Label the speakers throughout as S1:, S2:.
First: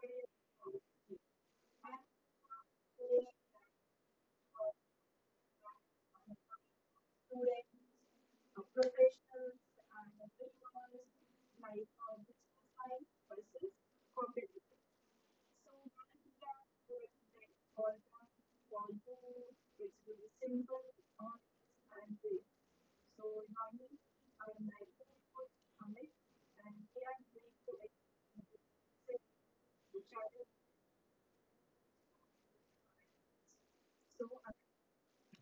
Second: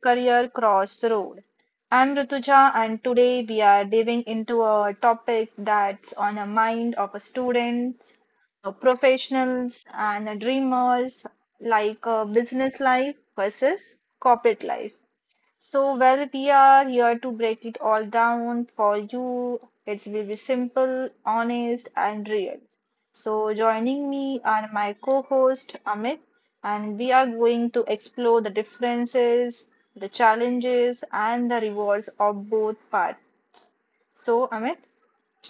S1: career crossroad. I'm Rituja, and today we are diving into a topic that's on the mind of a students, a professionals, and a dreamers, like a business life versus corporate life. We are here to break it all down for you. It will be simple, honest, and real. So, joining me are my co host Amit, and we are going to explore the differences, the challenges, and the rewards of both parts. So, Amit,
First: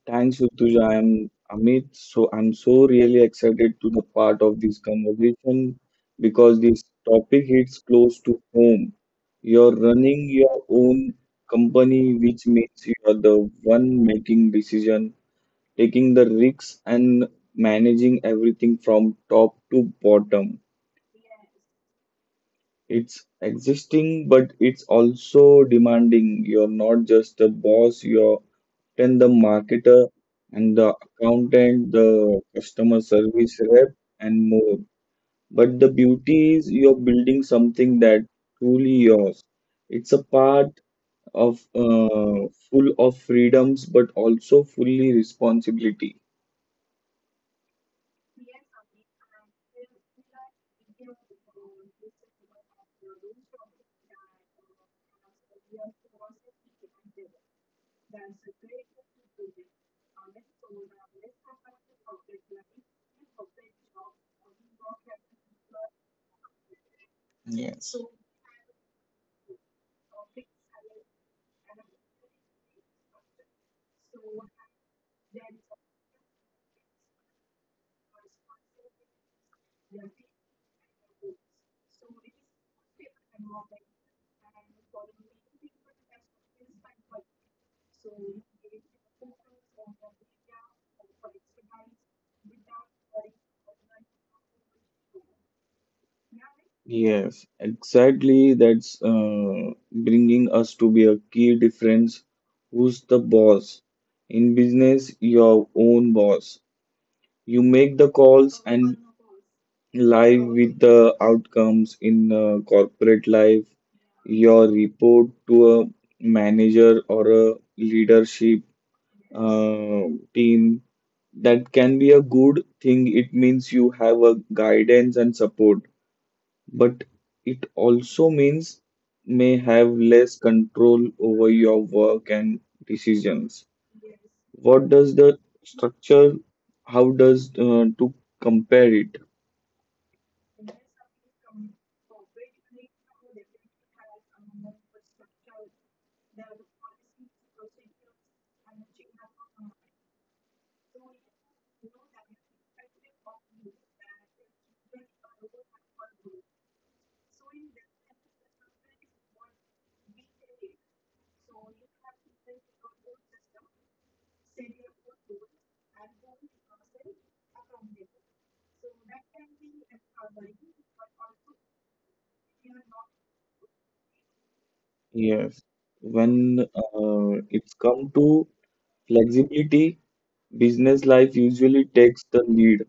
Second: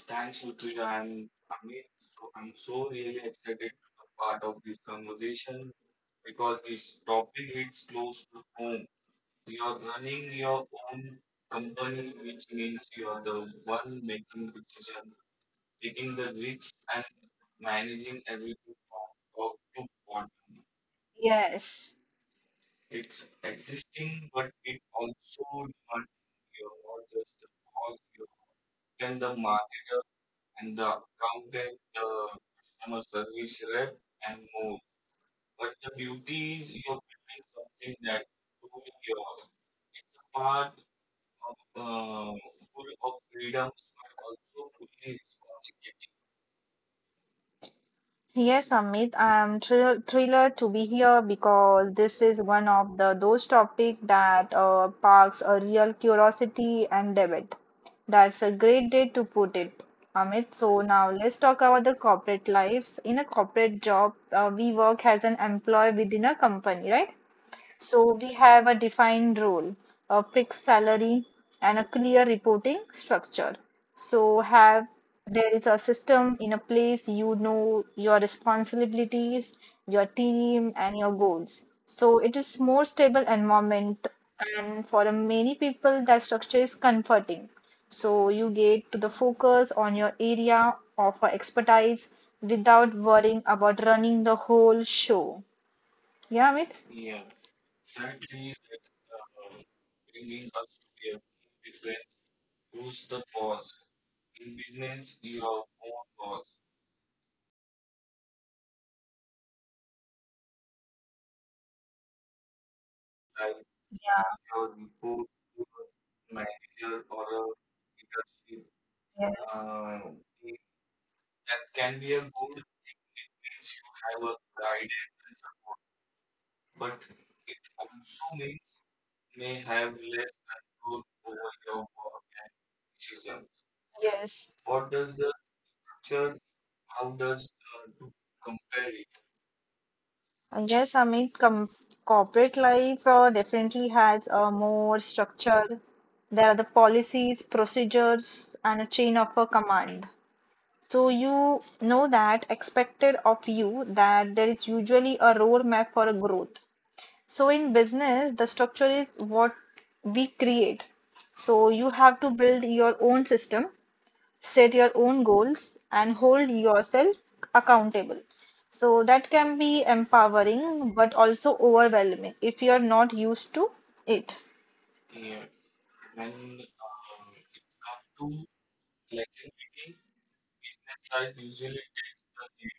S2: Thanks, Rutuja. I'm Amit. So I'm so really excited to the part of this conversation because this topic hits close to home. You're running your own company, which means you are the one making decision, taking the risks and managing everything from top to bottom.
S1: yes.
S2: It's existing, but it's also demanding. You're not just the boss, you're then the marketer and the accountant, the customer service rep, and more. But the beauty is you're building something that truly yours. It's a part of full of freedoms, but also fully responsibility.
S1: Yes, Amit, I'm thrilled to be here because this is one of the those topics that sparks a real curiosity and debate. That's a great day to put it, Amit. So now let's talk about the corporate lives. In a corporate job, we work as an employee within a company, right?
S2: Yeah.
S1: So we have a defined role, a fixed salary, and a clear reporting structure. So have there is a system in a place, you know your responsibilities, your team, and your goals. So it is more stable environment, and for many people that structure is comforting. So you get to the focus on your area of expertise without worrying about running the whole show. Yeah, Amit?
S2: Yes, exactly. That's bringing us to be a key difference. Who's the boss? In business, your own boss. You make the calls and live with the outcomes in corporate life, your report to a manager or a leadership
S1: Yeah,
S2: uh, team. That can be a good thing. It means you have a guidance and support but it also means may have less control over your work and decisions.
S1: yes.
S2: What does the structure, how does to compare it?
S1: And yes, I mean, com corporate life definitely has a more structure. There are the policies, procedures, and a chain of a command. So you know that expected of you, that there is usually a roadmap for a growth. So in business, the structure is what we create. So you have to build your own system, set your own goals, and hold yourself accountable. So that can be empowering but also overwhelming if you're not used to it.
S2: Yes, when it's come to flexibility, business life usually takes the lead.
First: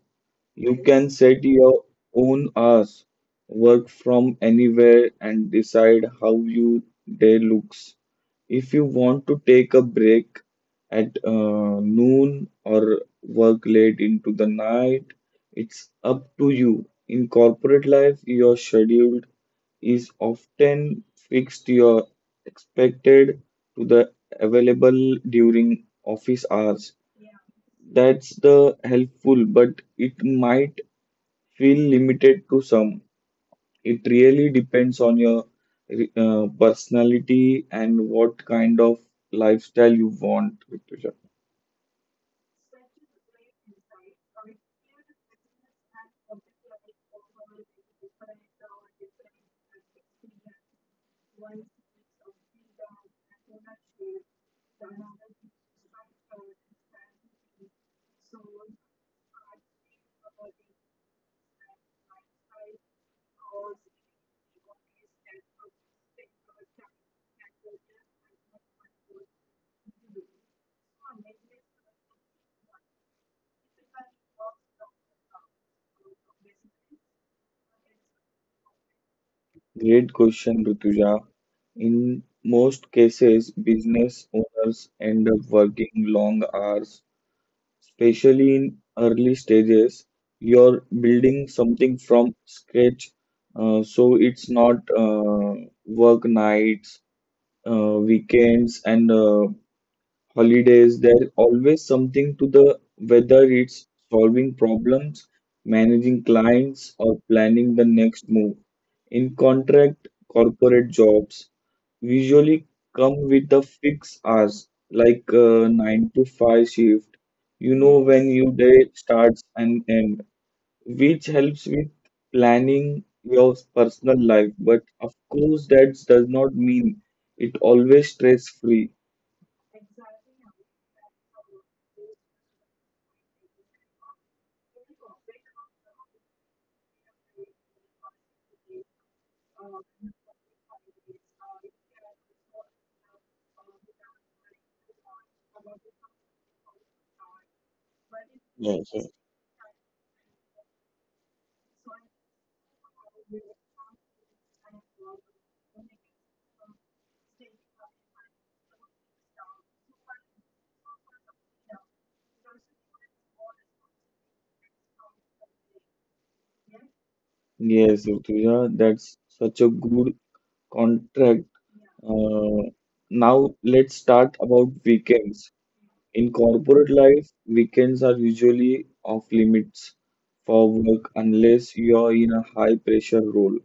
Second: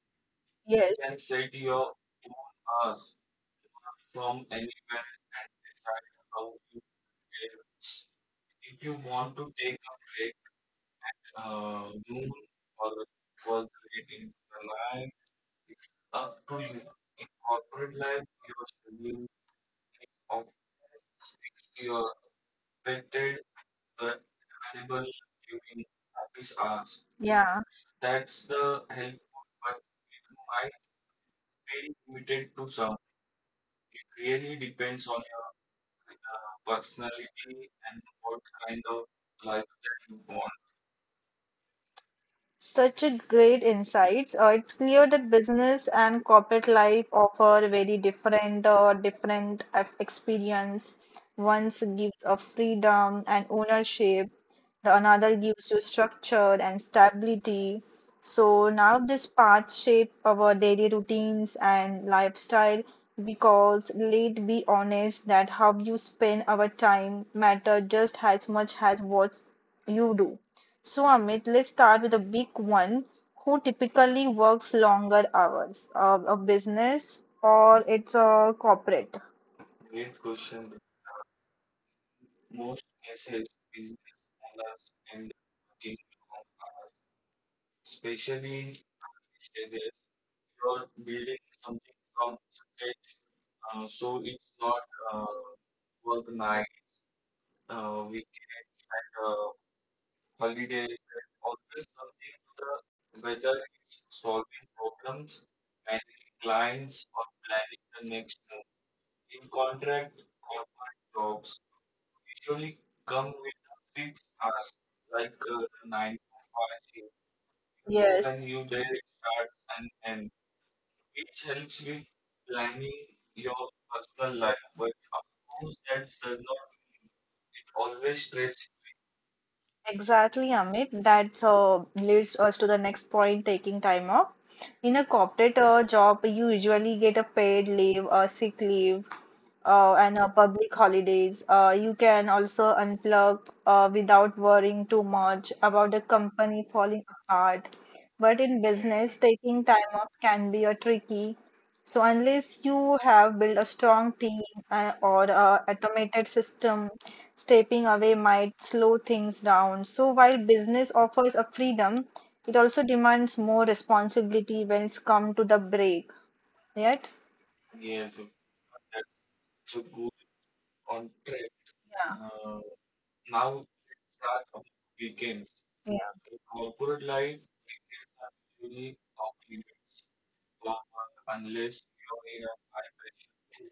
S2: You
S1: Yes.
S2: can set your own hours, work from anywhere, and decide how your day looks. If you want to take a break at noon or work late into the night, it's up to you. In corporate life, your schedule is often fixed. You're expected to the available during office hours.
S1: Yeah.
S2: That's the helpful, but it might feel limited to some. It really depends on your personality and what kind of lifestyle you want, Rituja.
S1: Such a great insights. It's clear that business and corporate life offer very different experience. One gives a freedom and ownership, the another gives you structure and stability. So now this path shape our daily routines and lifestyle, because let's be honest that how you spend our time matter just as much as what you do. So Amit, let's start with a big one. Who typically works longer hours? A business or it's a corporate?
S2: Great question, Rutuja. In most cases, business owners end up working long hours, especially in early stages. You're building something from scratch, so it's not work nights, weekends, and holidays, there's always something to the whether it's solving problems, managing clients, or planning the next move. In contract, corporate jobs usually come with the fixed hours, like 9 to 5 shift. You know
S1: Yes,
S2: when your day starts and end, which helps with planning your personal life. But of course, that does not mean it always stress free.
S1: exactly, Amit. That leads us to the next point, taking time off. In a corporate job, you usually get a paid leave, a sick leave, and public holidays. You can also unplug without worrying too much about the company falling apart. But in
S2: Yes,
S1: business, taking time off can be a tricky. So unless you have built a strong team or a automated system, stepping away might slow things down. So while business offers a freedom, it also demands more responsibility when it's come to the break. Yet,
S2: yes, Rutuja, that's such a good contract.
S1: yeah,
S2: Uh, Now let's start about weekends. In corporate life,
S1: yeah.
S2: weekends are usually off limits for work unless you're in a high pressure role.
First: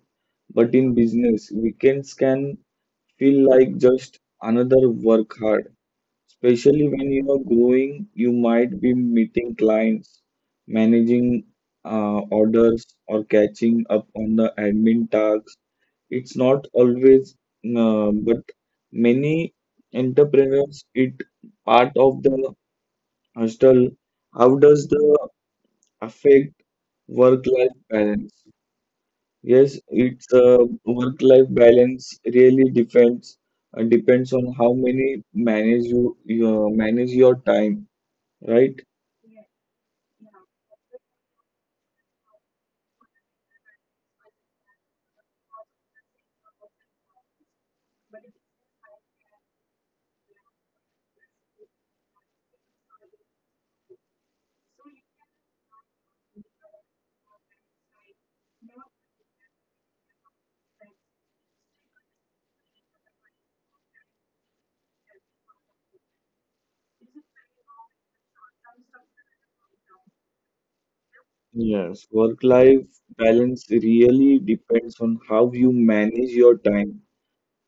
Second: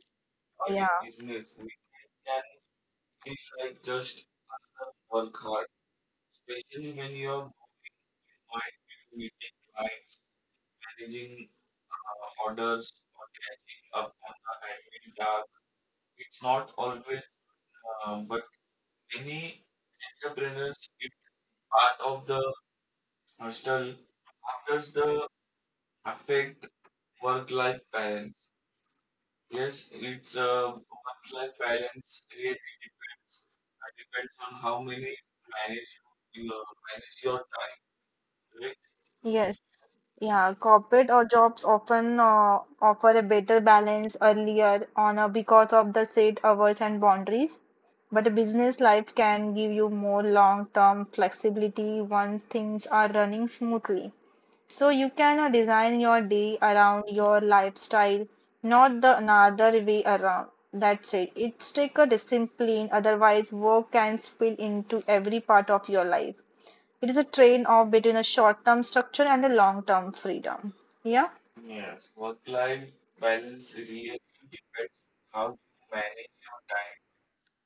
S1: Oh,
S2: But
S1: yeah.
S2: in business, weekends can feel like just another work hard, especially when you are growing, you might be meeting clients, managing orders, or catching up on the admin tasks. It's not always, but many entrepreneurs, it part of the Ashton, how does the affect work-life balance? Yes, it's work-life balance really depends on how many manage you manage your time, right?
S1: Yes, yeah, corporate or jobs often offer a better balance earlier on because of the set hours and boundaries. But a business life can give you more long-term flexibility once things are running smoothly. So you can design your day around your lifestyle, not the another way around. That's it. It's take a discipline, otherwise work can spill into every part of your life. It is a trade-off between a short-term structure and a long-term freedom. Yeah.
S2: Yes, work-life balance really depends on how you manage your time.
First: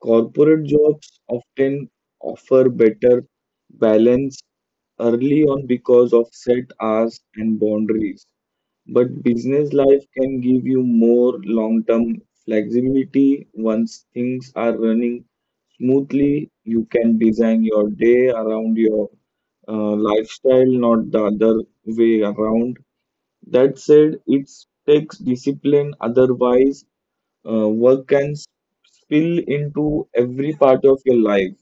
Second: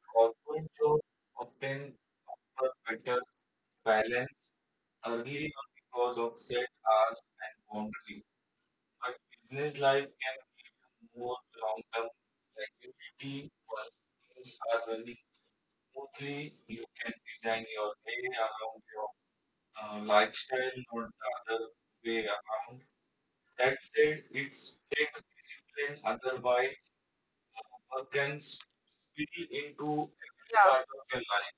S2: Corporate jobs often offer better balance early on because of set hours and boundaries. But business life can give you more long term flexibility. Once things are running smoothly, you can design your day around your lifestyle, not the other way around. That said, it takes discipline, otherwise, work can spill into every part of your life.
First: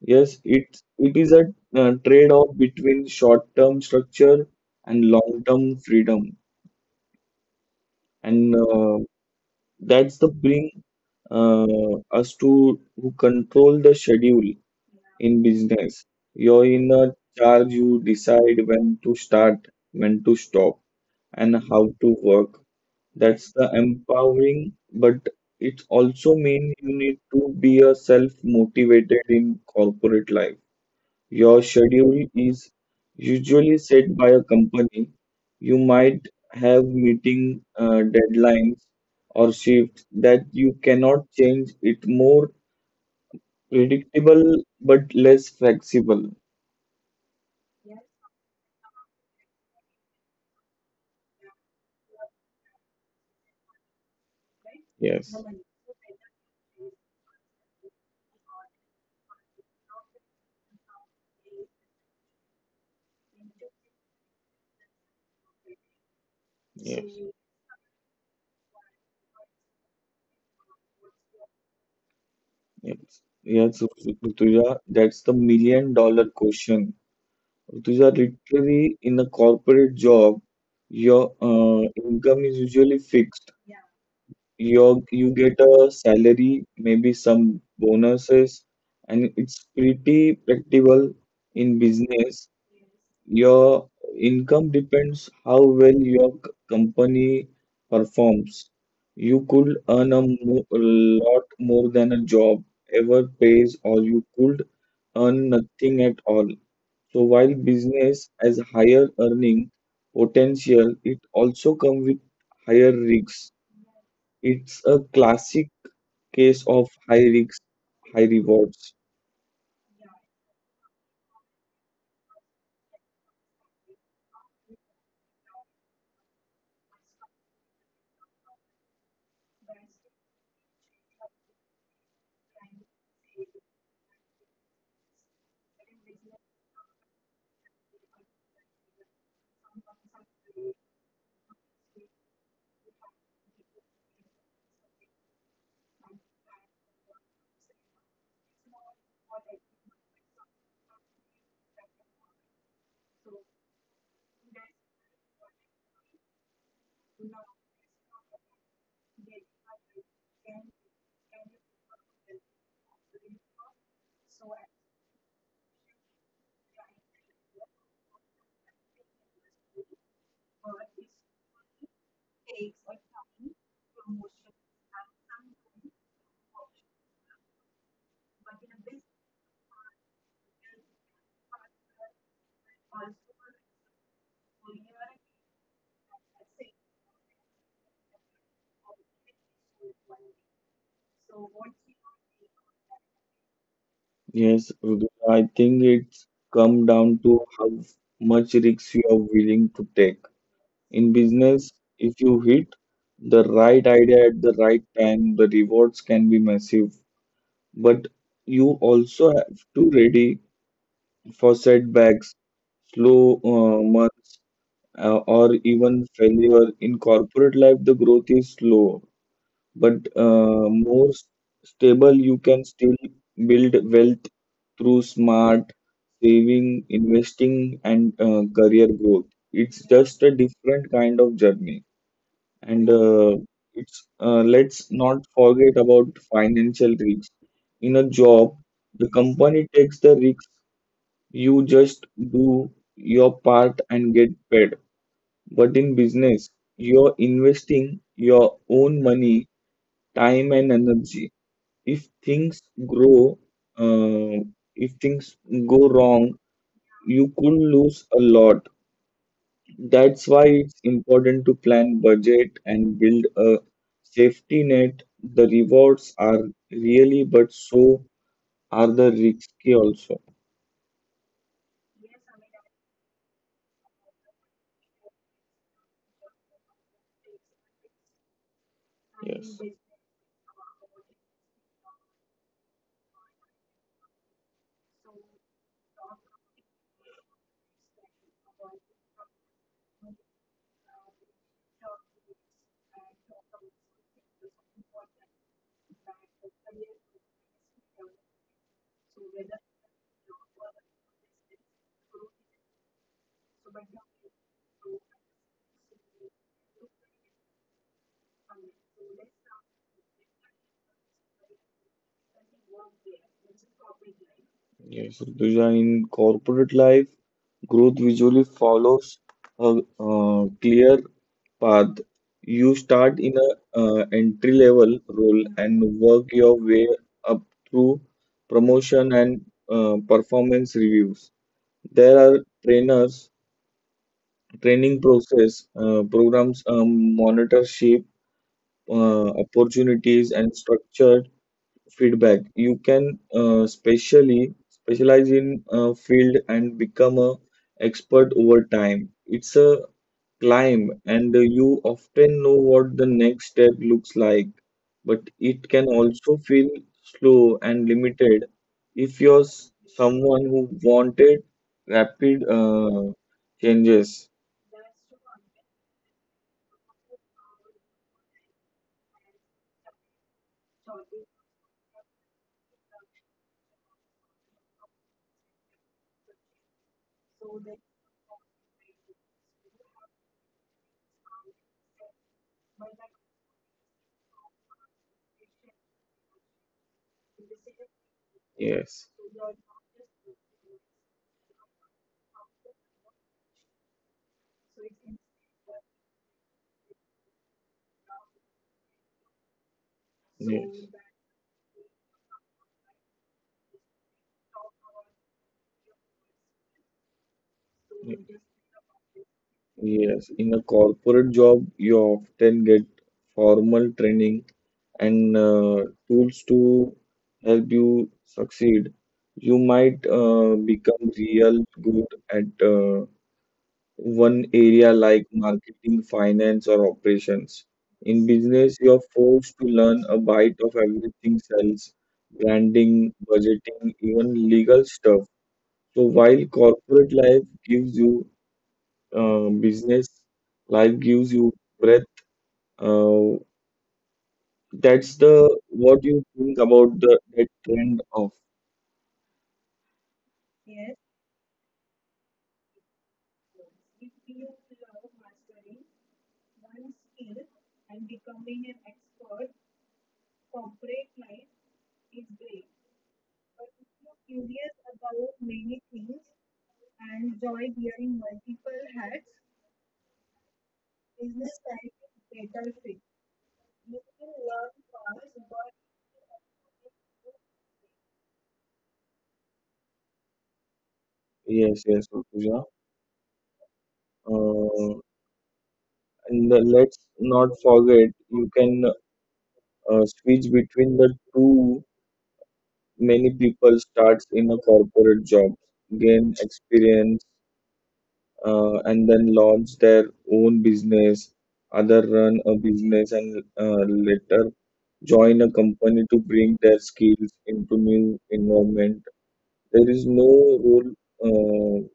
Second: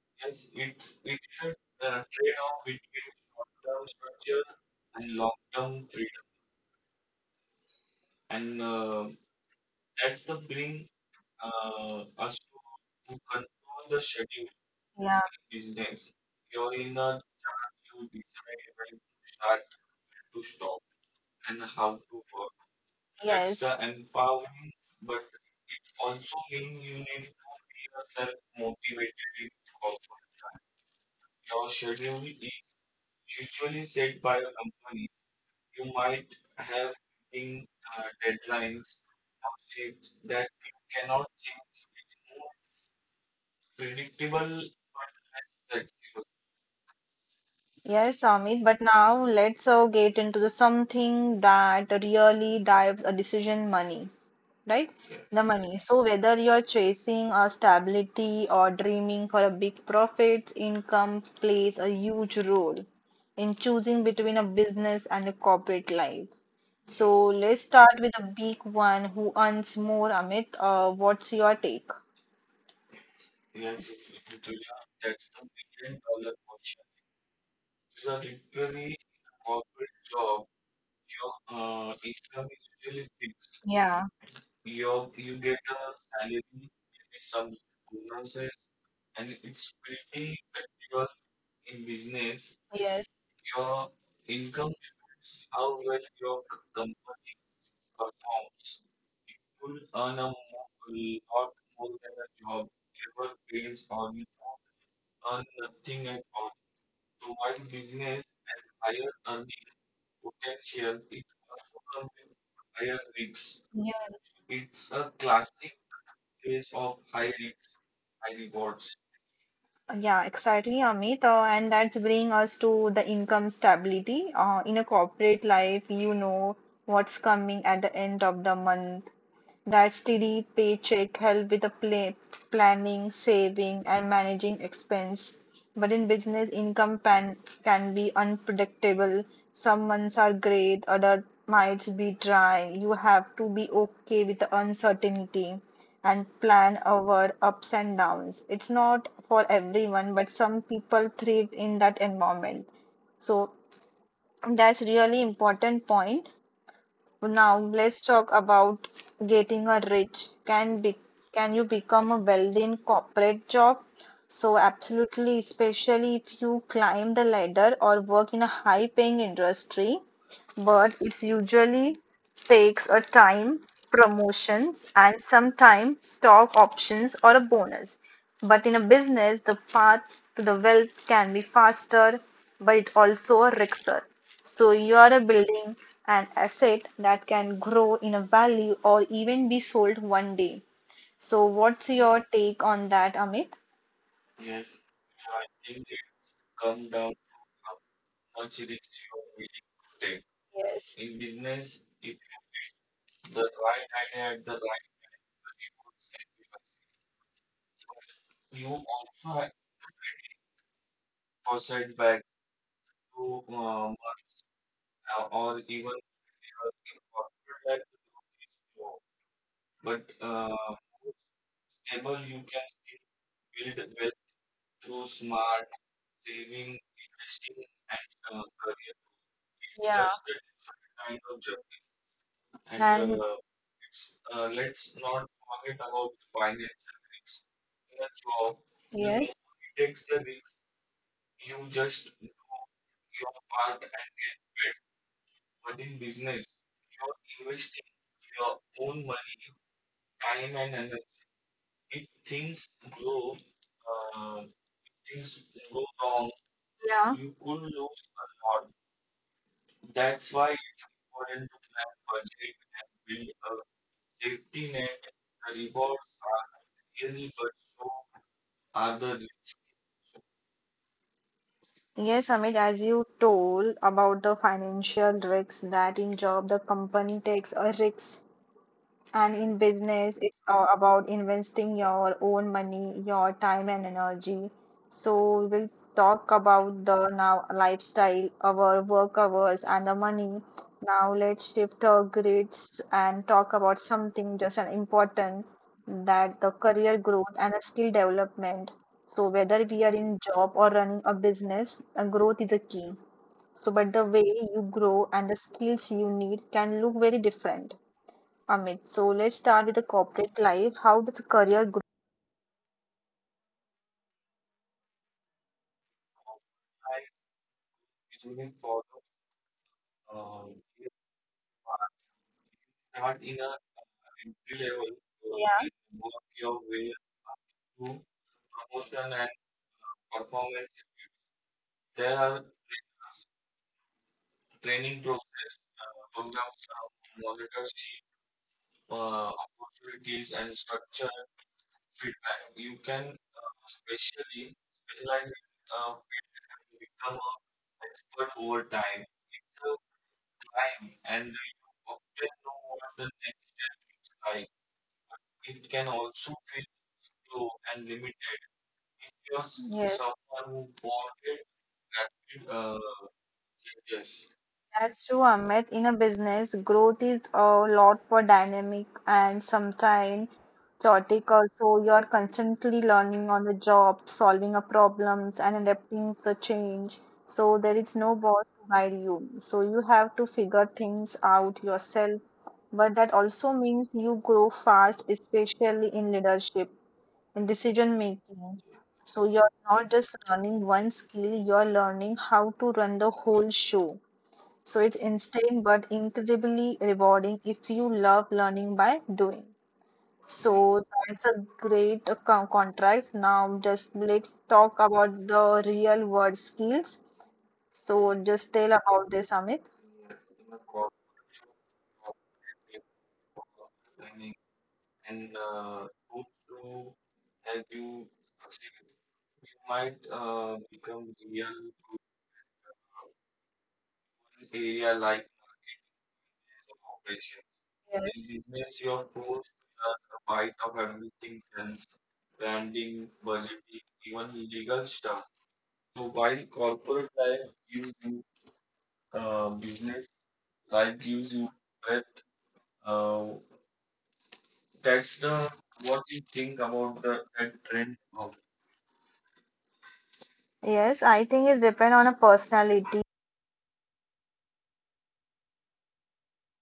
S2: Yes, it is a trade-off between short-term structure and long-term freedom, and that's the bring us to who control the schedule
S1: Yeah,
S2: in business. You're in a charge. You decide when to start, when to stop, and how to work. That's
S1: yes.
S2: the
S1: Extra
S2: empowering,
S1: empowering.
S2: but it also means you need to be a self-motivated in corporate life. Your schedule is usually set by a company. You might have meeting deadlines or shifts that you cannot change. It more predictable but less flexible.
S1: Yes, Amit. But now let's get into the something that really drives a decision: money, right?
S2: Yes.
S1: The yes. Money. So whether you're chasing a stability or dreaming for a big profit, income plays a huge role in choosing between a business and a corporate life.
S2: Yes,
S1: So let's start with the big one. Who earns more, Amit? What's your take?
S2: yes, yes, Rutuja, that's the million-dollar question. Rutuja, literally in a corporate job, your income is usually fixed.
S1: Yeah.
S2: You get a salary, maybe some bonuses, and it's pretty predictable in business.
S1: Yes,
S2: Your income depends how well your company performs. You could earn a lot more than a job ever pays, or you could earn nothing at all. So while business has higher earning potential, it also comes with higher risks.
S1: yes.
S2: It's a classic case of high risks, high rewards.
S1: Yeah, exactly, Amit. And that's bring us to the income stability. In a corporate life, you know what's coming at the end of the month. That steady paycheck help with the planning, saving, and managing expense. But in business, can be unpredictable. Some months are great, other might be dry. You have to be okay with the uncertainty and plan our ups and downs. It's not for everyone, but some people thrive in that environment. So that's really important point. Now let's talk about getting a rich. Can you become a wealthy in corporate job? So absolutely, especially if you climb the ladder or work in a high-paying industry. But it's usually takes a time, promotions, and sometimes stock options or a bonus. But in a business, the path to the wealth can be faster, but it also a risker. So you are a building an asset that can grow in a value or even be sold one day. So what's your take on that, Amit?
S2: Yes, Rudu, I think it's come down to how much risks you are willing to take.
S1: Yes.
S2: In business, if you hit the right idea at the right time, the rewards can be massive. But you also have to ready for setbacks, slow months, or even failure. In corporate life, the growth is slow, but more stable you can still build wealth through smart saving investing and career growth. It's
S1: Yeah.
S2: just a different kind of journey, and
S1: And
S2: it's let's not forget about financial risk in a job. The
S1: yes.
S2: company takes the risk. You just do your part and get paid, but in business you're investing your own money, time and energy. If things grow, uh, if things go wrong,
S1: Yeah.
S2: you could lose a lot. That's why it's important to plan, budget, and build a safety net. The rewards are really, but so are the risky also.
S1: Yes, Amit, as you told about the financial risks that in job the company takes a risk. And
S2: Yes.
S1: in business, it's about investing your own money, your time and energy. So we will talk about the now lifestyle, our work hours and the money. Now let's shift our grids and talk about something just an important, that the career growth and the skill development. So whether we are in job or running a business, growth is a key. So but the way you grow and the skills you need can look very different. Amit, so let's start with the corporate life. How does career growth?
S2: Yes, Rutuja, in corporate life, growth usually follows a clear path. You start in a entry level role and work your way up through promotion and performance reviews. There are trainers, training process, programs, monitorship, opportunities, and structure feedback. You can specially specialize in a field and become a expert over time. It's a climb, and you often know what the next step looks like, but it can also feel slow and limited if you're someone who wanted rapid changes.
S1: That's true, Amit. In a business, growth is a lot more dynamic and sometimes chaotic also. You're constantly learning on the job, solving a problems and adapting to the change. So there is no boss to guide you. So you have to figure things out yourself. But that also means you grow fast, especially in leadership, in decision making.
S2: Yes.
S1: So you're not just learning one skill, you're learning how to run the whole show. So it's insane but incredibly rewarding if you love learning by doing.
S2: Yes.
S1: So that's a great contrast. Now just let's talk about the real world skills. So just tell about this, Amit.
S2: Yes, in a corporate job, you often get formal training and tools to help you succeed. You might become real good at one area like marketing, finance, or operations. In
S1: Yes,
S2: business, you're forced to learn a bite of everything sales, branding, budgeting, even legal stuff. So while corporate life gives you business life gives you breath. Uh, that's the what you think about the that trend of
S1: yes. I think it depends on a personality.
S2: yes, yes, Rutuja. Uh, and let's not forget you can switch between the two. Many people starts in a corporate job, gain experience and then launch their own business, other run a business and later join a company to bring their skills into new environment. There is no rule uh,